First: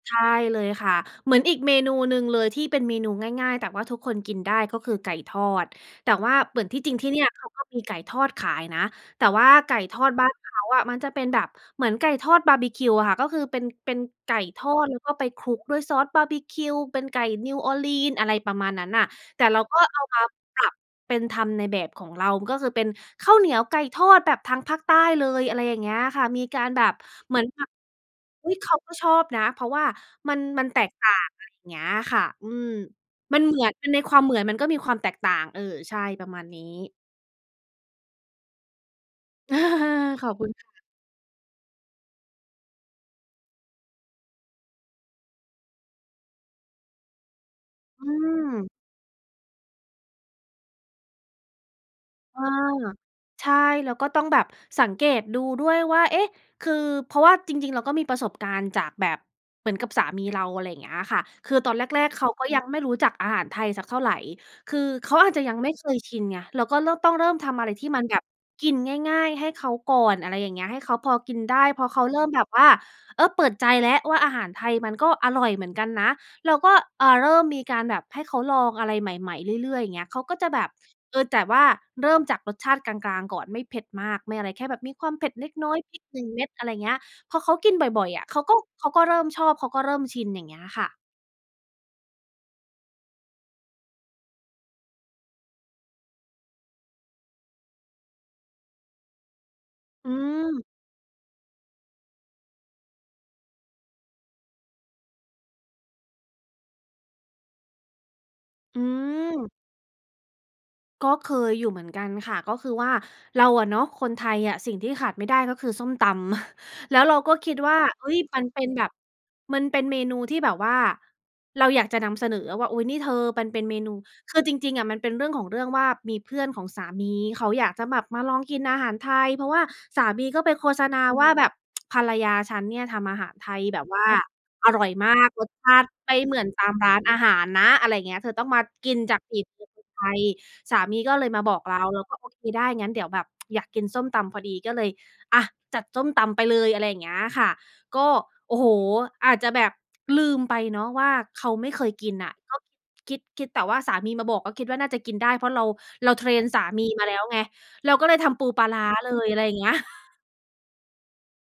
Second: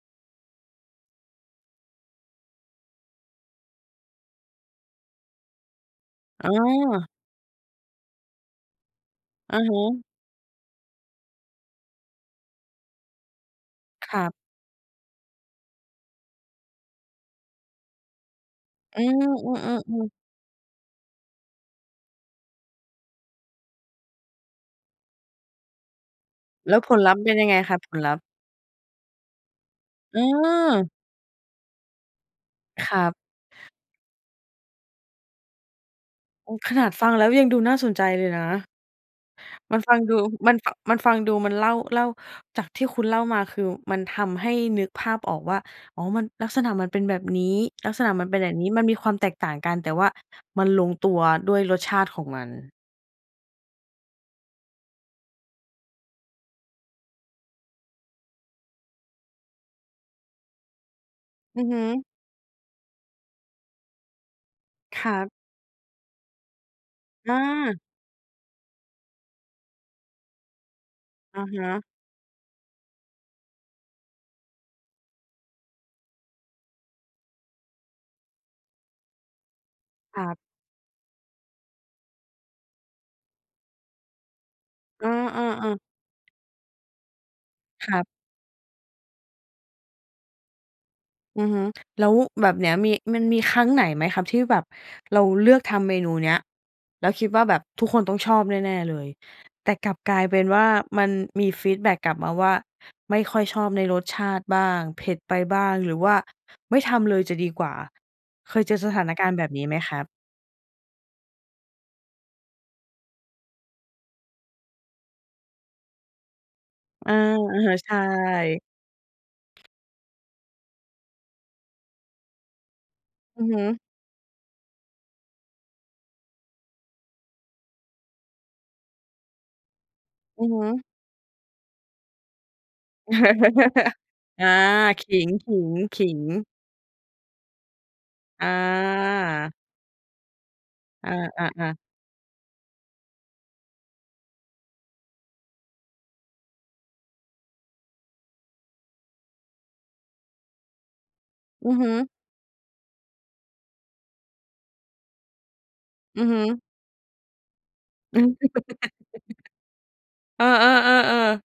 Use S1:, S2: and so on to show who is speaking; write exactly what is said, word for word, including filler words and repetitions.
S1: ใช่เลยค่ะ เหมือนอีกเมนูหนึ่งเลยที่เป็นเมนูง่าย ๆ แต่ว่าทุกคนกินได้ ก็คือไก่ทอด แต่ว่า
S2: อ้
S1: เหมือนที่จริง
S2: อ
S1: ที่เนี่ยเขาก็มีไก่ทอดขายนะ แต่ว่า
S2: อะ
S1: ไก
S2: ฮ
S1: ่ทอ
S2: ะ
S1: ดบ้านเขาอะ มันจะเป็นแบบเหมือนไก่ทอดบาร์บิคิวอะค่ะ ก็คือเป็น เป็น
S2: ครั
S1: ไก
S2: บ
S1: ่ทอดแล้วก็ไปคลุกด้วยซอสบาร์บิคิว เป็นไก่ New Orleans อะไรประมาณนั้น
S2: อ
S1: น
S2: ื
S1: ่ะ แต่เราก็
S2: อ
S1: เอา
S2: ๆ ๆ ๆ
S1: มาปรับเป็นทำในแบบของเรา ก็คือเป็นข้าวเหนียวไก่ทอดแบบทางภาคใต้เลย อะไรอย่างเงี้ยค่ะ มีการ
S2: แล้
S1: แ
S2: ว
S1: บ
S2: ผ
S1: บ
S2: ลลัพธ์เป
S1: เ
S2: ็
S1: หม
S2: น
S1: ือ
S2: ย
S1: น
S2: ังไง
S1: แบบ
S2: ครับ? ผลลัพธ์
S1: อุ๊ย! เขาก็ชอบนะ เพราะว่า
S2: เ
S1: มัน มันแต
S2: ออ
S1: กต่าง อะไรเงี้ยค่ะ อืม
S2: ครับ
S1: มันเหมือน แต่ในความเหมือนมันก็มีความแตกต่าง เออ ใช่ ประมาณ
S2: โอ้!
S1: นี้
S2: ขนาดฟังแล้ว ยังดูน่าสนใจเลยนะ มันฟังดู
S1: ขอบคุณ
S2: มัน
S1: ค่
S2: ฟ
S1: ะ
S2: มันฟังดู มันเล่า เล่า จากที่คุณเล่ามา คือมันทำให้นึกภาพออกว่า อ๋อ มัน ลักษณะมันเป็นแบบนี้ ลักษ
S1: อื
S2: ณะมันเป็นแบบ
S1: ม
S2: นี้ มันมีความแตกต่างกัน แต่ว่ามันลงตัวด้วยรสชาติของ
S1: อ
S2: ม
S1: า
S2: ัน
S1: ใช่ แล้วก็ต้องแบบสังเกตดูด้วยว่า เอ๊ะ! คือ เพราะว่าจริง ๆ เราก็มีประสบการณ์จากแบบ เหมือนกับสามีเรา อะไรเงี้ยค่ะ คือ
S2: อือ
S1: ตอ
S2: ฮ
S1: นแร
S2: ึ
S1: ก ๆ เขาก็ยังไม่รู้จักอาหารไทยสักเท่าไร คือ
S2: ค
S1: เข
S2: ร
S1: า
S2: ั
S1: อ
S2: บ
S1: าจจะยังไม่เคยชินไง เราก็เร่อ ต้องเริ่
S2: อ
S1: มทำอะไร
S2: า
S1: ที่มันแบบกินง่าย ๆ ให้เขาก่อน อะไรอย่างเงี้ย ให้เขาพอกิ
S2: อ
S1: น
S2: ะ
S1: ได
S2: ฮ
S1: ้ พ
S2: ะ
S1: อเขาเริ่มแบบว่า เออ เปิดใจแล้วว่า อาหารไทยมันก็อร่อยเหมือนกันนะ เราก็ อ่า เริ่มมีการแบบให้เขาลองอะไรใหม่ ๆ เรื่อย ๆ เงี้ย เข
S2: ค
S1: า
S2: รั
S1: ก็
S2: บ
S1: จะแบบ เออ แต่ว่าเริ่มจากรสชาติกลาง ๆ ก่อนไม่เผ็ดมาก ไม่อะไร แค่แบบมีค
S2: อ
S1: วามเผ็ดเล็กน้อ
S2: า ๆ
S1: ย
S2: ๆ
S1: พริก หนึ่ง เม็ด อะไรเงี้ย พอเขากินบ
S2: ครั
S1: ่อ
S2: บ
S1: ย ๆ อะ เขาก็ เขาก็เริ่มชอบ เขาก็เริ่มชิน อย่างเงี้ยค่ะ
S2: อือฮึ แล้วแบบเนี้ย มี มันมีครั้งไหนไหมครับ? ที่แบบเราเลือกทำเมนูเนี้ย แล้วคิดว่า แบบทุกคนต้องชอบแน่ ๆ เลย แต่กลับ
S1: อื
S2: กลายเป็นว่
S1: ม
S2: า มันมีฟีดแบ็กกลับมาว่า ไม่ค่อยชอบในรสชาติบ้าง เผ็ดไปบ้าง หรือว่าไม่ทำเลยจะดีกว่า เคยเจ
S1: อ
S2: อ
S1: ื
S2: สถานการณ์แบ
S1: ม
S2: บนี้ไหมครับ?
S1: ก็เคยอยู่เหมือนกันค่ะ ก็คือว่าเราอะเนาะ คนไทยอะสิ่งที่ขาดไม่ได้ก็คือส้มตำ แล้ว
S2: อ
S1: เ
S2: า
S1: ราก็คิ
S2: อ
S1: ด
S2: ะ
S1: ว
S2: ฮ
S1: ่
S2: ะ
S1: า
S2: ใช่
S1: เฮ้ย! มันเป็นแบบ มันเป็นเมนูที่แบบว่าเราอยากจะนำเสนออะว่า อุ๊ย! นี่เธอ
S2: อ
S1: ม
S2: ื
S1: ัน
S2: อ
S1: เ
S2: ฮ
S1: ป็
S2: ึ
S1: นเมนู คือจริง ๆ อะ มันเป็นเรื่องของเรื่องว่า มีเพื่อนของสามีเขาอยากจะแบบมาลองกินอาหารไทย เพราะว่าสามีก็
S2: อื
S1: ไป
S2: อฮ
S1: โฆษ
S2: ึ
S1: ณาว่า แบบ ภรรยาฉันเนี่ยทำอาหารไทยแบบว่า
S2: อา
S1: อร่อย
S2: ข
S1: มาก รส
S2: ิ
S1: ชาติไป้
S2: ง
S1: เหมื
S2: ๆ ๆ
S1: อนตามร้านอาหารนะ อะไรเงี้ย เธอ
S2: อ
S1: ต้องมากินจากฝี
S2: า
S1: มือคนไทย สามี
S2: อ
S1: ก็เลยมาบอก
S2: า
S1: เ
S2: ๆ
S1: ร
S2: ๆ
S1: า เราก็โอเคได้ งั้นเดี๋ยวแบบ อยากกินส้มตำพอดี ก็เลย อะ จัดส้มตำไปเลย อะไรอย่างเงี้ยค่ะ ก็ โอ้โฮ! อาจจะแบบลืมไปเนาะว่า เขาไม
S2: อ
S1: ่
S2: ือ
S1: เค
S2: ฮ
S1: ย
S2: ึ
S1: กินน่ะ ก็คิด คิด คิดแต่ว่าสามีมาบอก ก็คิดว่าน่าจะกินได้ เพราะเรา เรา
S2: อื
S1: เท
S2: อ
S1: ร
S2: ฮ
S1: นส
S2: ึ
S1: ามีมาแล้วไง เราก็เล
S2: อื
S1: ยท
S2: อ
S1: ำปูปลาร้าเลย อะไรเงี้ย
S2: เออ ๆ ๆ ๆ